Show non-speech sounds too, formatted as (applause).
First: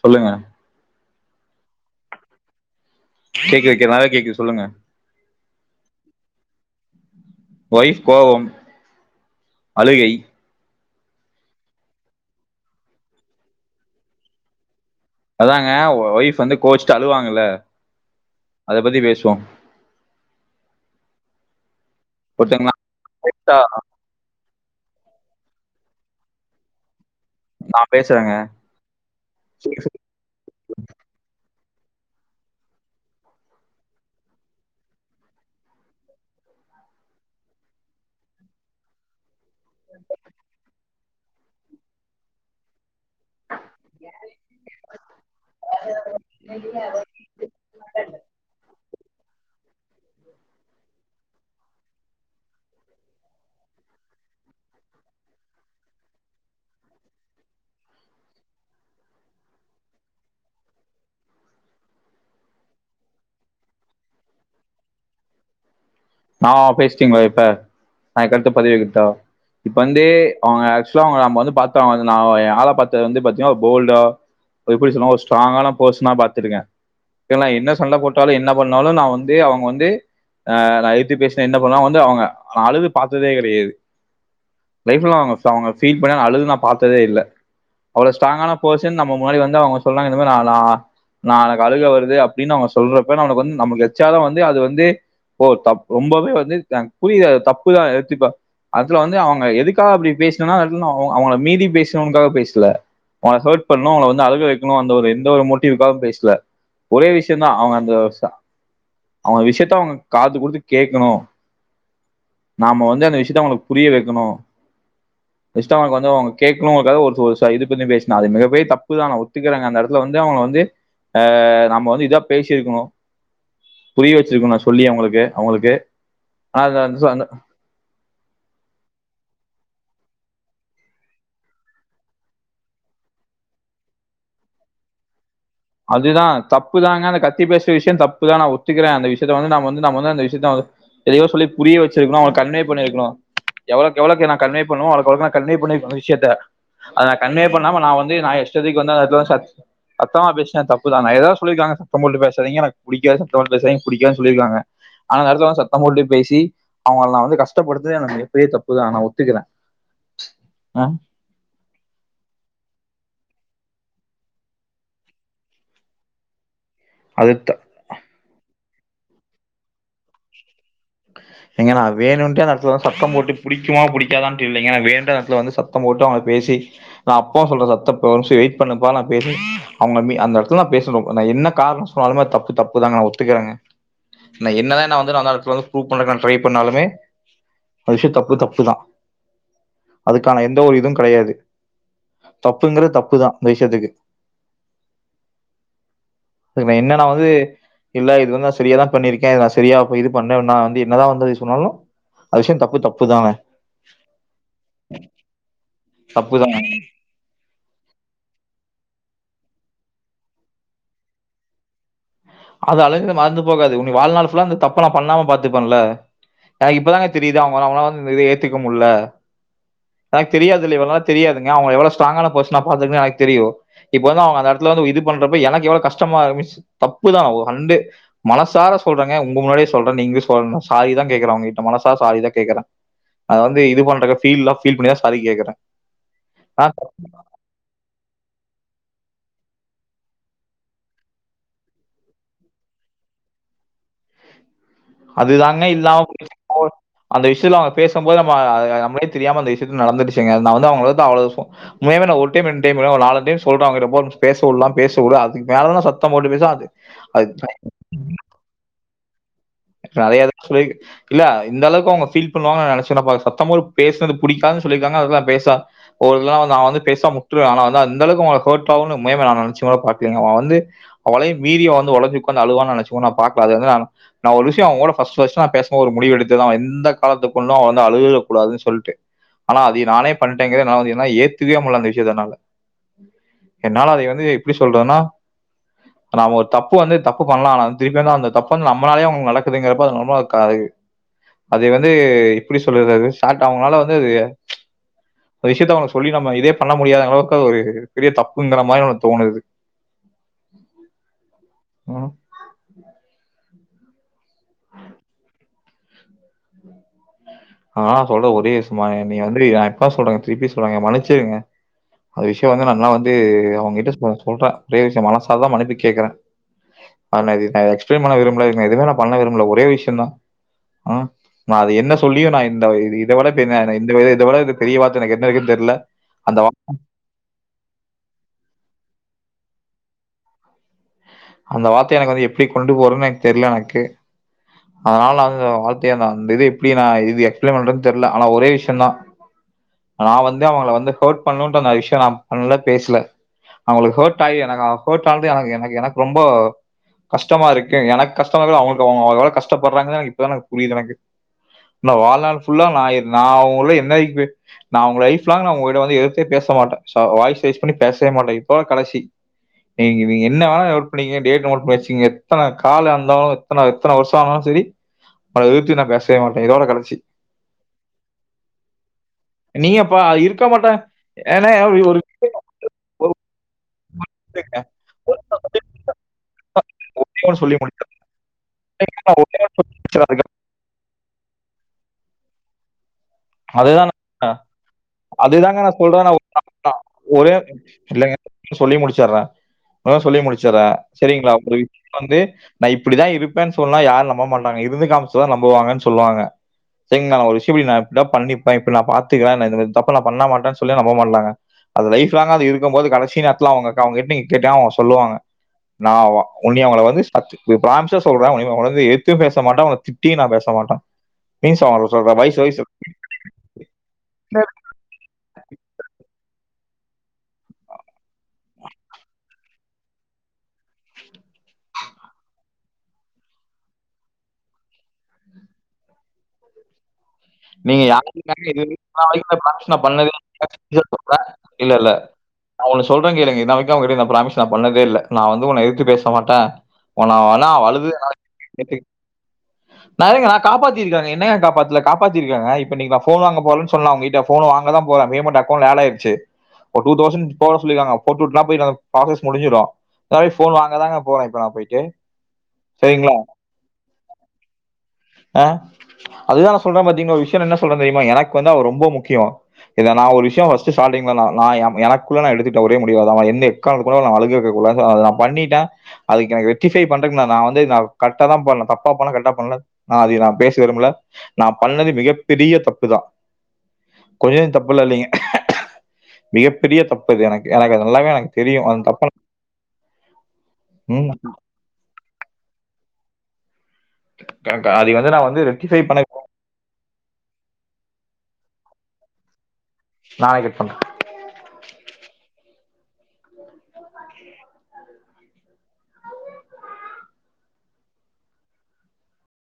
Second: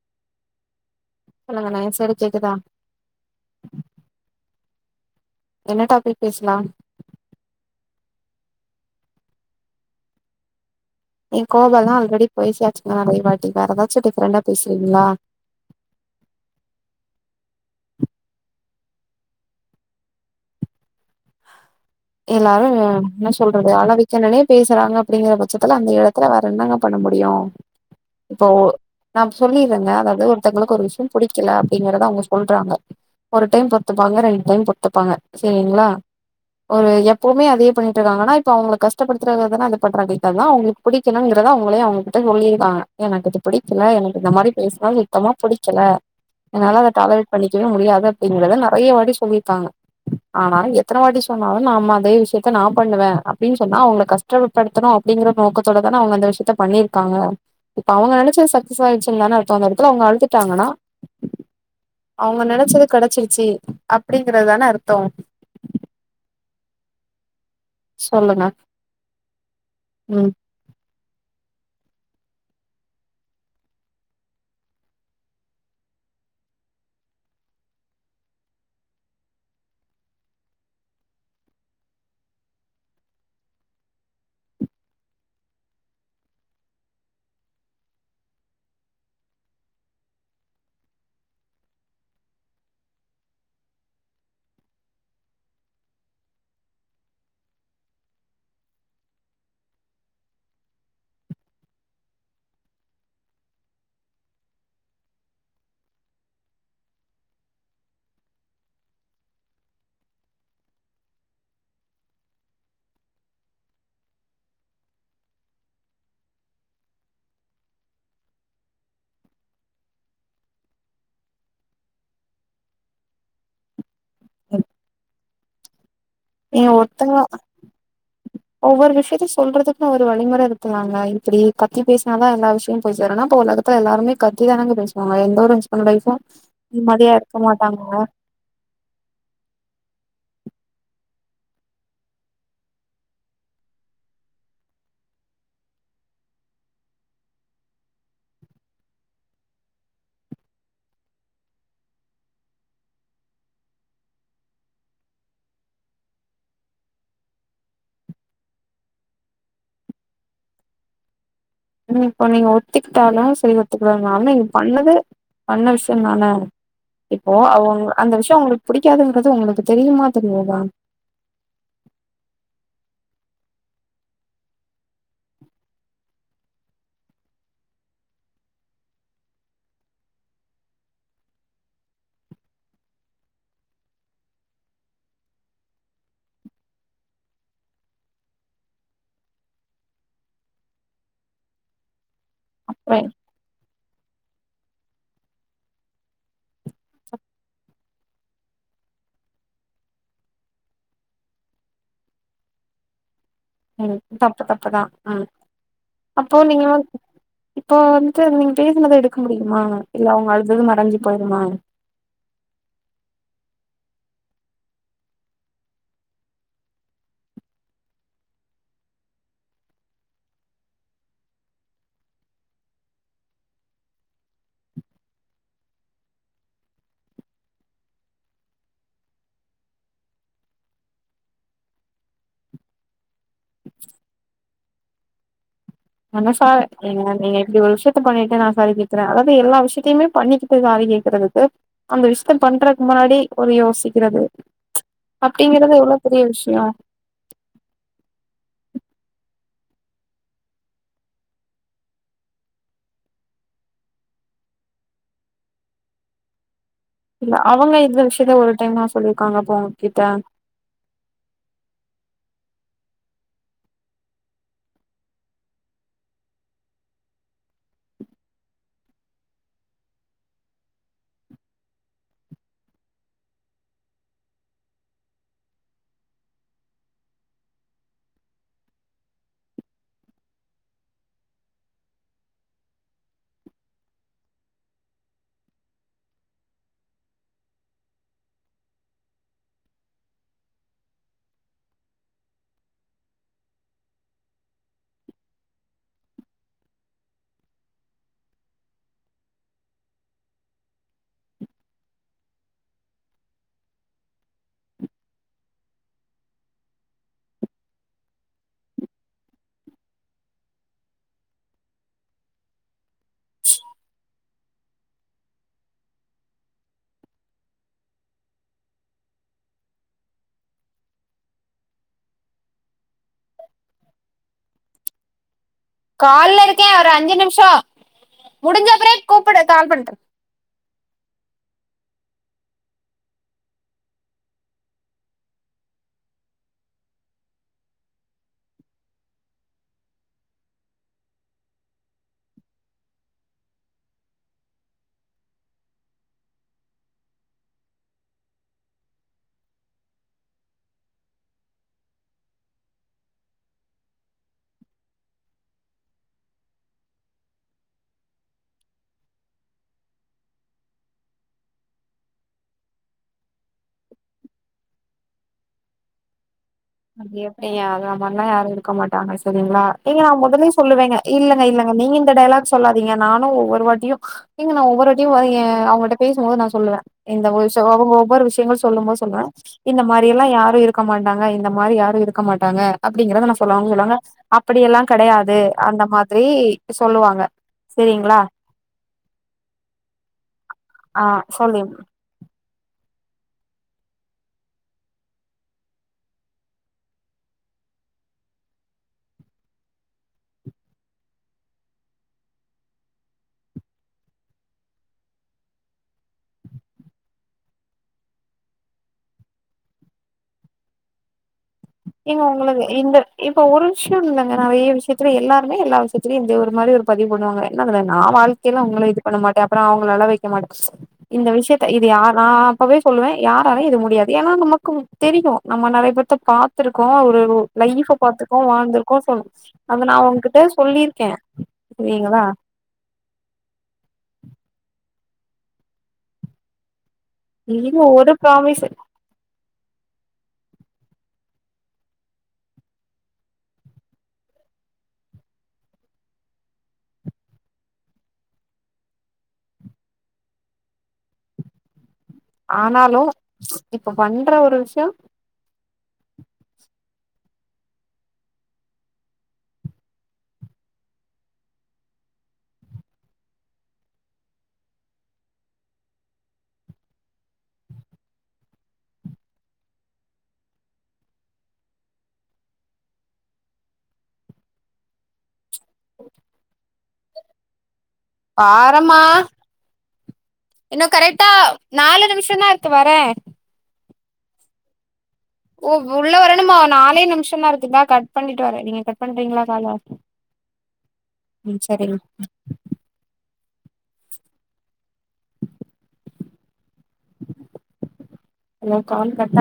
சொல்லுங்க hello (inaudible) sir கேக்குதா (inaudible) நல்லா கேக்குது சொல்லுங்க என்ன டாபிக் பேசலா வைஃப் கோவம் அழுகை ஏ கோவோளா ஆல்ரெடி போய் (unintelligible) வேற எதாச்சு டிஃபரண்டா பேசுறீங்களா அதாங்க ஒ ஒய்ஃப் வந்து கோச்சுட்டு அழுவாங்கல அத பத்தி பேசுவோ எல்லாரு ஒருத்தங்க என்ன சொல்றது அழவி என்னனே பேசுறாங்க அப்படிங்கற பட்சத்துல அந்த எடத்துல வேற என்னங்க பண்ண முடியு நா பேசுறேங்க இப்ப ஓ நா சொல்லீரங்க அதாவது ஒரு ஒருத்தங்களுக்கு ஒரு விஷயம் புடிக்கல அப்படிங்கறத அவங்க சொல்றாங்க ஒரு டைம் பொறுத்துப்பாங்க ரெண்டு டைம் பொறுத்துப்பாங்க செரிங்களா ஒரு எப்பவுமே அதையே பண்ணீட்டுருக்காங்கன் னா இப்ப அவுங்கள கஷ்டப்படுத்தறதாதான அது பண்றாங்க இதல்லா அவுங்களுக்கு பிடிக்கலன்றத அவுங்ளே அவுங்ககிட்ட சொல்லீர்க்காங்க எனக் இது பிடிக்கல எனக்கு இந்த மாரி பேஸ்னா சுத்தமா புடிக்கல என்னால அத (unintelligible) பண்ணிக்கவே முடியாது அப்டிங்றத நெறைய வாட்டி சொல்லீர்க்காங்க ஆனா எத்தன வாட்டி சொ சொன்னாலு நாம அதே விஷ்யத்த நா பண்ணுவே அப்டின் சொன்னா அவுங்கள கஷ்டப்படுத்தணு அப்டிங்கற நோக்கத்தோட தான அவுங்க அந்த விஷ்யத்த பண்ணீர்க்காங்க இப்ப அவுங்க நெனச்சது சக்சஸ் ஆயிர்ச்சின்தான அர்த்தோ அந்த எடத்துல அவுங்க அழுதுட்டாங்கனா அவங்க நெனச்சது கெடச்சிருச்சி அப்டிங்கறத் தான அர்த்தோ ஆ ஆ பேஸ்ட்டீங்ளா இப்ப நா எ சொல்லுங்க கருத்த பதிவிடட்டா இப்ப வந்து ம் அவுங்க ஆக்சுலா அவுங்க நம்ப வந்து பாத்தவ வந் ஞாபகோ ஏ ஆள பாத்தது வந்து பாத்தீன்னா ஒரு போல்டா அத எப்டி சொல்வோ ஒரு ஸ்ட்ராங்கான பர்ஸ்னா பாத்துருக்கே சுலா நா என்ன சண்ட போட்டாலு என்ன பண்ணாலு நா வந்து அவுங் வந்து ஆ நா கத்தி பேஸ்னா என்ன பண்ணுவாங் நா வந்து அவுங்க அழுது பாத்ததே கெடையாது லைஃப் எல்லா அவங் ஸ் அவங்க ஃபீல் பண்ணி அழுது நா பாத்ததே இல்ல அவ்ளோ ஸ்ட்ராங்கான பர்சன் நம்ம முன்னாடி வந்து அவுங்க சொன்னாங்க இந்த மாரி நா லா நா எனக் அழுக வருது அப்டின்னு அவுங்க சொல்றப்ப நா ஒனக் வந்து நம்ளுக் எச்சா தா வந்து அது வந்து ஓ தப் ரொம்பவே வந்து எனக் புரியிது அது தப்புதா ஏத்திப்ப ஆக்சுலா வந்து அவங்க எதுக்காக அப்டி பேஸ்னன்னா வந் அவுங் அவுங்கள மீறி பேஸ்ணுன்க்காக பேஸ்ல அவுங்கள ஹேர்ட் பண்ணு அவுங்கள வந்து அழுக வெக்கணு அந்த ஒரு எந்த ஒரு மோட்டீவ்காக பேஸ்ல ஒரே விஷ்யந்தா அவுங்க அந்த சா அவுங்க விஷ்யத்த அவுங்க காது குடுத்து கேக்கணு நாம வந்து அந்த விஷ்யத்த அவுங்களுக் புரிய வெக்கணு ஜஸ்ட்டு அவுங்களுக் வந்து அவுங்க கேக்கணுங்கறக்காக ஒர்த்து ஒரு சா இது பத்தி பேஸ்ன அது மிகப்பெரிய தப்புதா நா ஒத்துக்கிறங்க அந்த எடத்துல வந்து அவுங்கள வந்து அ நம்ம வந்து இதா பேசீர்க்கணு புரிய வெச்சிருக்கணு நா சொல்லி அவுங்களுக்கு அவுங்களுக்கு ஏங்க ஒர்த்தங்க ஒவ்வொரு விஷ்யத்தையு சொல்றதுக்குன் ஒரு வழிமுற இருக்குல்லாங்க இப்பிடி கத்தி பேஸ்னாதா எல்லா விஷ்யோ போய் சேருன்னா அப்போ உலக த்துல எல்லாருமே கத்திதானங்க பேஸ்வாங்க எந்த ஒரு ஹஸ்பண்ட் ஒய்ஃபு அதுதா தப்பு தாங்க நிம்மதியா அந்த இருக்க கத்தி பேஸ்ற விஷ்யோ மாட்டாங்கங்க தப் பு தா நா ஒத்துக்கிறே அந்த விஷ்யத்த வந்து நாம வந்து நா வந்து அந்த விஷ்யத்த அவுங் எதையோ சொல்லி புரிய வச்சிருக்கணு அவுங்கள கன்வே பண்ணிருக்கணு எவளோக் எவளோக்ங்க நா கன்வே பண்ணோ அவளோக் அவளோக்கு நா கன்வே பண்ணீர்க்கனு விஷ்யத்த அத நா கன்வே பண்ணாம நா வந்து நா ஏ இஷ்டத்துக் வந்து அந்த எட்த்துல வந் சத் சத்தமா பேசி ட்டே தப்பு தா நா எதாது சொல்லிருக்கலாங்க சத்தம் போட்டு பேசாதிங்க எனக் புடிக்காது சத்தம் போட் பேசாதீங்க எனக் புடிக்காதுன் சொல்லிருக்கலாங்க ஆனா அந்த எடத்துல வந் சத்தம் போட்டு பேசி அவுங்கள நா வந்து கஷ்டப்படுத்துன்தே எனக் மிகப்பெரிய தப்புதா நா ஒத்துக்கிறே ஆ ம் இப்ப நீங்க ஒத்துக்கிட்டாலு செரி ஒத்துக்கலன்னாலு நீங்க பண்ணது பண்ண விஷ்யோ தான அது இப்போ த- அவுங் அந்த விஷ்யோ அவுங்களுக் புடிக்காதுங்றது உங்களுக்கு தெரியுமா தெரியாதா ஏங்க நா வேணுன்ட்டே அந்த எடத்துல வந்து சத்தம் போட்டு புடிக்குமா புடிக்காதான்ட்டு இல்லைங்க வேணுன்ட்டே அந்த எடத்துல வந்து சத்தம் போட்டு அவுங்கள பேசி நா அப்பவு சொல்றே சத்தப் ஒரு நிம்ஷோ வெயிட் பண்ணப்பா நா பேசின் அவுங்க மீ அந்த எடத்துல நா பேசணு நா என்ன கார்ணோ சொன்னாலுமே அது தப்பு தப்பு தாங்க நா ஒத்துக்கிறேங்க நா என்னதா நா வந்து நா வந்து அந்த எட்த்துல வந்து ப்ரூஃப் பண்ணறக்கு நா ட்ரை பண்ணாலுமே அது விஷ்யோ தப்பு தப்பு தா அதுக்கான எந்த ஒரு இது கெடையாது தப்புங்கறது ரைட் தப்புதா அந்த விஷ்யத்துக்கு இப்ப என்ன நா வந்து இல்ல இது வந்து நா சரியாதா பண்ணிருக்கே இது நா சரியா போய் இது பண்ணே நா வந்து என்னதா வந்து இது சொன்னாலு அது விஷ்யோ தப்பு தப்புதாங்க ம் தப்பு தப்புதா ம் தப்பு அப்போ தான் நீங்க இப்போ வந்து நீங்க பேசினத எடுக்க முடியுமா இல்ல அவங்க அழுதது மறஞ்சு போயிருமா அது அழுதது மறந்து போகாது உன்ன வாழ்நாள் ஃபுல்லா இந்த தப்ப நா பண்ணாம பாத்துப்பேல எனக்கு இப்பதாங்க தெரியுது அவங்க அவுங்க வந்து இத ஏத்துக்க முல்ல எனக்கு தெரியாதுல்ல இவ்ளோ நாள் தெரியாதுங்க அவங்க எவளோ ஸ்ட்ராங்கான பர்சனா பாத்துருக்கேன்னு எனக்கு தெரியு இப்ப வந்து அவங்க அந்த எடத்துல வந்து இது பண்றப்ப எனக்கு எவ்ளோ கஷ்டமா மீன்ஸ் தப்பு தா ஹண்டு மனசார சொல்றங்க உங்க முன்னாடியே சொல்ற நீங்களு சொன்னா சாரி தா கேக்கற உங்க கிட்ட மனசார சாரிதா கேக்கற அத வந்து இது பண்ற ஃபீல்ல ஃபீல் பண்ணிதா சாரி கேக்கற மனசார நீங் நீங்க இப்டி ஒரு விஷயத் த பண்ணிட்டு நா சாரி கேட்கற அதாவது எல்லா விஷயத்துமே பண்ணிக்கிட்டு சாரி கேக்குறதுக்கு அந்த விஷயத்த பண்றதுக்கு முன்னாடி ஒரு யோசிக்கிறது அதுதாங்க அப்படிங்கறது எவ்ளோ இல்லாம பெரிய போயிடுச்சு. போ விஷயு அந்த விஷயத்துல அவுங்க பேசும்போது நம்ம நம்ளுக்கே தெரியாம அந்த விஷயத்து நடந்துருடுச்சுங்க நா வந்து அவுங்க அவ் அவ்ளோ சொ உண்மையாவே நா ஒரு டைம் ரெண்டு டைம் ஒரு நாலு டைம் சொல்ற அவுங்கிட்ட போன் பேச உட்லா பேச உடு அதுக்கு மேலா தா சத்தம் போட்டு பேச அது அது இல்ல அவுங்க இந்த விஷயத்த ஒரு டைம்மா சொல்லியிருக்காங்கப்ப உங்க கிட்ட சொல்லிருக் இல்ல இந்த அளவுக்கு அவுங்க ஃபீல் பண்ணுவாங்க நா நெனச்சு கூட பாக்ல சத்தம் போட் பேசனது புடிக்காதுன்னு சொல்லிருக்காங்க அதெல்லா பேசா ஒரு இதா நா வந்து பேசாம உட்ருவே ஆனா வந்து அந்த அளவுக்கு அவங்களுக்கு ஹர்ட் ஆகுனு உண்மையாவே நா நனச்சு கூட பாக்ளீங்க அவ வந்து அவங்களை மீரி வந்து உடஞ்ச உக்கந்து அழுவான் நா நனச்சுக்கூட நா பாக்ல அது வந்து நா நா ஒரு விஷயம் அவுங் கூட ஃபர்ஸ்ட் ஃபர்ஸ்ட் நா பேசும் போ நா ஒரு முடிவு எடுத்துதா எந்த காலத்துக் கொண்டு அவ வந்து அழுகக்கூடாதுன்னு சொல்ட்டு ஆனா அது நானே பண்ணிட்டேங்கிறது நா வந்து என்னால ஏத்துகவே முடில அந்த விஷயத்த என்னால என்னால அதை வந்து எப்டி சொல்றதுன்னா நம்ம ஒரு தப்பு வந்து தப்பு பன்லா ஆனா அந்த திருப்பி வந்து அந்த தப்பு வந்து நம்ம நம்மாலே அவுங்க நடக்குதுங்கிறப்ப அது நமக்காது அது வந்து எப்டி சொல்லுறது அது ஸ்டார்ட் அவங்களால வந்து அது அந்த விஷயத்த அவங்க சொல்லி நம்ம இதே பண்ண முடியாத அளவுக்கு அது ஒரு பெரிய தப்புங்கற மாரி எனக் தோணுது ம் நா சொல்ற ஒரே நிமிசமா நீ வந்து இப்ப சொல்றங்க திருப்பி சொல்றங்க மன்னிச்சுடுங்க அந்த விஷயம் வந்து நல்லா வந்து அவங்ககிட்ட சொ சொல்ற நறைய விஷய மனசாரதா மன்னிப்பு கேக்ற ஆனா இது நா எக்ஸ்பளைன் பண்ண விரும்பலங்க எதுவுமே நா பண்ண விரும்பல ஒரே விஷயந்தா ஆ அது என்ன சொல்லியு நா இந்த இத விட இந்த இதோட பெரிய வார்த்த எனக்கு என்ன இருக்கு தெர்ல கால்ல இருக்கேன் ஒரு அஞ்சு நிமிஷம் முடிஞ்ச அப்பரே கூப்பிடு கால் பண்ணறேன் அந்த வார்த்தைய எனக்கு வந்து எப்டி கொண்டு போறதுன்னு எனக்கு தெர்ல எனக்கு அதனால அந்த வார்த்தைய அந்த இது எப்டி நா இது எக்ஸ்பிளைன் பண்ற தெர்ல ஆனா ஒரே விஷய தா நா வந்து அவங்கள வந்து ஹர்ட் பண்ணுன்ற அந்த விஷயம் நா பண்ல பேசல அவங்களுக்கு ஹர்ட் ஆயி எனக்கு ஹர்ட்டானது எனக்கு எனக்கு எனக்கு ரொம்போ கஷ்டமா இருக்கு எனக்கு கஷ்டம் அவங்களுக்கு அவங்க எவ்ளோ கஷ்டப்படுறாங்கது எனக் இப்பதா எனக் புரிது எனக்கு நா வாழ்நாள் ஃபுல்லா நா நா அவுங்கள என்ன (unintelligible) நா உங்க லைப்லாங் நா உங்ககிட்ட வந்து எதுத்தே பேச மாட்ட சோ வாய்ஸ் ரைஸ் பண்ணி பேசவேமாட்ட இப்பவே கடைசி நீங்க நீங்க என்னவேனா நீங்க டேட் நோட் பண்ணி வச்சிகிங்க எத்தன கால இருந்தாலு எத்தன எத்தன வருஷம் ஆனாலு செரி அவ எதித்து நா பேசவே மாட்ட இதோட கடசி அது எப்படியங்க அது மாரிலா யாரு இருக்க மாட்டாங்க செரிங்களா நீங்கப்பா ஏங்க நா அது இருக்க மொதலே மாட்டே சொல்லுவேங்க இல்லங்க ஏன்னா இல்லங்க ஒரு நீங்க இந்த டைலாக் சொல்லாதீங்க நானு ஒவ்வொரு வாட்டியு ஏங்க நா ஒவ்வருவாட்டியு வரையே அவங்கட்ட பேசும்போது நா சொல்லுவே ஒன்னே இந்த ஒன்னு ஒரு சொல்லி விசயோ ஒவ்வொரு விஷயங்கள் சொல்லும்போது சொல்லுவேன் முடிச்சிடுறே இந்த மாரி எல்லா யாரு இருக் மாட்டாங்க இந்த மாரி யாரு இருக்க மாட்டாங்க அப்படிங்கறத நா சொல்லுவாங்க அதுதா சொல்லுவாங்க அப்டியல்லா கெடையாது அதுதாங்க நா அந்த சொல்றே நா மாதிரி சொல்லுவாங்க ஒரே இல்லங்க செரிங்களா சொல்லி முடிச்சறே அதா சொல்லி முடிச்சறே ஆ செரிங்களா சொல்லி புதுவி வந்து நா இப்படிதா இருப்பேன்னு சொன்னா யாரு நம்ப மாட்டாங்க இருந்து காமிச்சாதா நம்புவாங்கன்னு சொல்லுவாங்க செரிங்க நா ஒரு விஷயபடி நா இப்டிதா பண்ணிப்பேன் இப்டி நா பாத்துக்கிறேன் நா இந்தமாரி தப்ப நா பண்ண மாட்டேன்னு சொல்ல நம்ப மாட்டாங்க அது லைப் லாங்கா அது இருக்கு போது கடைசி நேரத்துல அவங்க அக்கா அவங்க கிட்ட நீங்க கேட்டா அவங்க சொல்லுவாங்க நா உ உன்னிய அவங்கள வந்து சாத்து இப்ப பிராமிசா சொல்றே உன்னய உன்னய வந்து எதுத்து பேசமாட்டே உனன திட்டியு நா பேச மாட்டே இப்பயு சொல் சொல்றே ஏங்க வய்சு வய்சு உங்களுக்கு இந்த இப்ப ஒரு விஷயனு இல்லங்க நெறைய விஷயோ இப்டி எல்லாருமே எல்லா விஷயத்துலேயு இப்டி ஒரு மாரி ஒரு பதி பண்ணுவாங்க என்னங்குற நா வாழ்க்கையில உங்கள இது பண்ணமாட்டே அப்ரோ அவங்கள அழ வெக்க மாட்டே இந்த விஷயத்த இது யா நா அப்பவே சொல்லுவே யாராலே இது முடியாது ஏன்னா நமக்கு தெரியு நம்ம நெறைய பேத்த பாத்திருக்கோ ஒரு ஒ நீங்க லைஃப பாத்துக்கோ யாருக்காக இது வாழ்ந்திர்கோ சோ வரைக்கும் அத நான் நா பண்ணதே அவங்கிட்ட சொல்லியிருக்கே செரிங்களா நா ஒண்ணு சொல்றேங் கேளுங்க இன்ன வரைக்கும் அவங்கிட்ட நா பிராமிஸ் நா பண்ணதே இல்ல நா வந்து உன்ன எதுத்து பேச மாட்டே உன்ன வென அவ இது அழுது ஒரு ப்ராமிஸ் (unintelligible) நெறையா காப்பாத்தி இருக்காங்க என்னயா காப்பாத்துல காப் பாத்திருக்கங்க இப்ப இன்னிக்கு நா ஃபோன் வாங்க போறலன்னு சொன்னா அவங்க கிட்ட ஃபோன் வாங்கதா போறன் பேமெண்ட் அக்கவுண்ட்ல ஆட் ஆயிடுச்சு இப்ப டூ தௌசண்ட் போட சொல்லிருக்காங்க போட்டுவுட்னா போய் நா பிராசஸ் முடுஞ்சிடும் இப்பவே ஃபோன் வாங்கதாங்க போறே இப்ப நா போயிட்டு ஆனாலும் சரிங்களா? ம்ச் இப்ப பண்ற ஒரு விஷயோ ஆ அதுதா நா சொல்றேன் பாத்தீங்னா ஒரு விஷயம் என்ன சொல்றேன் தெரியுமா எனக்கு வந்து அவ ரொம்போ முக்கியோ இல்ல நா ஒரு விஷயம் ஃபஸ்ட் ஸ்டாட்டிங்கள நா நா என எனக்குள்ள நா எடுத்துக்கிட்ட ஒரே முடியாது அதா அவ என்னே எக்காரணத்துக்கு கூட அவள அழுகேயே வைக்க கூட அத நா பண்ணிட்டே அதுக்கு எனக்கு ரெக்ட்டிஃபை பண்றதுக்கு நா நா வந்து நா கரெக்டா தா பண்ண தப்பா பண்ண கரெக்டா பண்ல நா அதைய நா பேச விரும்பல நா பண்ணது மிகப்பெரிய தப்பு தா கொஞ்சனு தப்புல்லா இல்லைங்க மிகப்பெரிய தப்பு அது எனக்கு எனக்கு அது நல்லாவே எனக் வாரம்மா இன்னு ம், கரக்டா நாலு நிமிஷம் தா இருக்கு வரேன் கரெக்ட்டு அதுக்கு வந்து நா வந்து ஓ ரெக்டிஃபை பண்ண உள்ள வரணுமா நாலே நிமிஷம் தா இருக்கு இந்த கட் பண்ணிட்டு வரேன் நீங்க கட் பண்றீங்களா கால நானே கட் பண்றே ம் செரிங்க (inaudible) இன்னு கால் கட் அக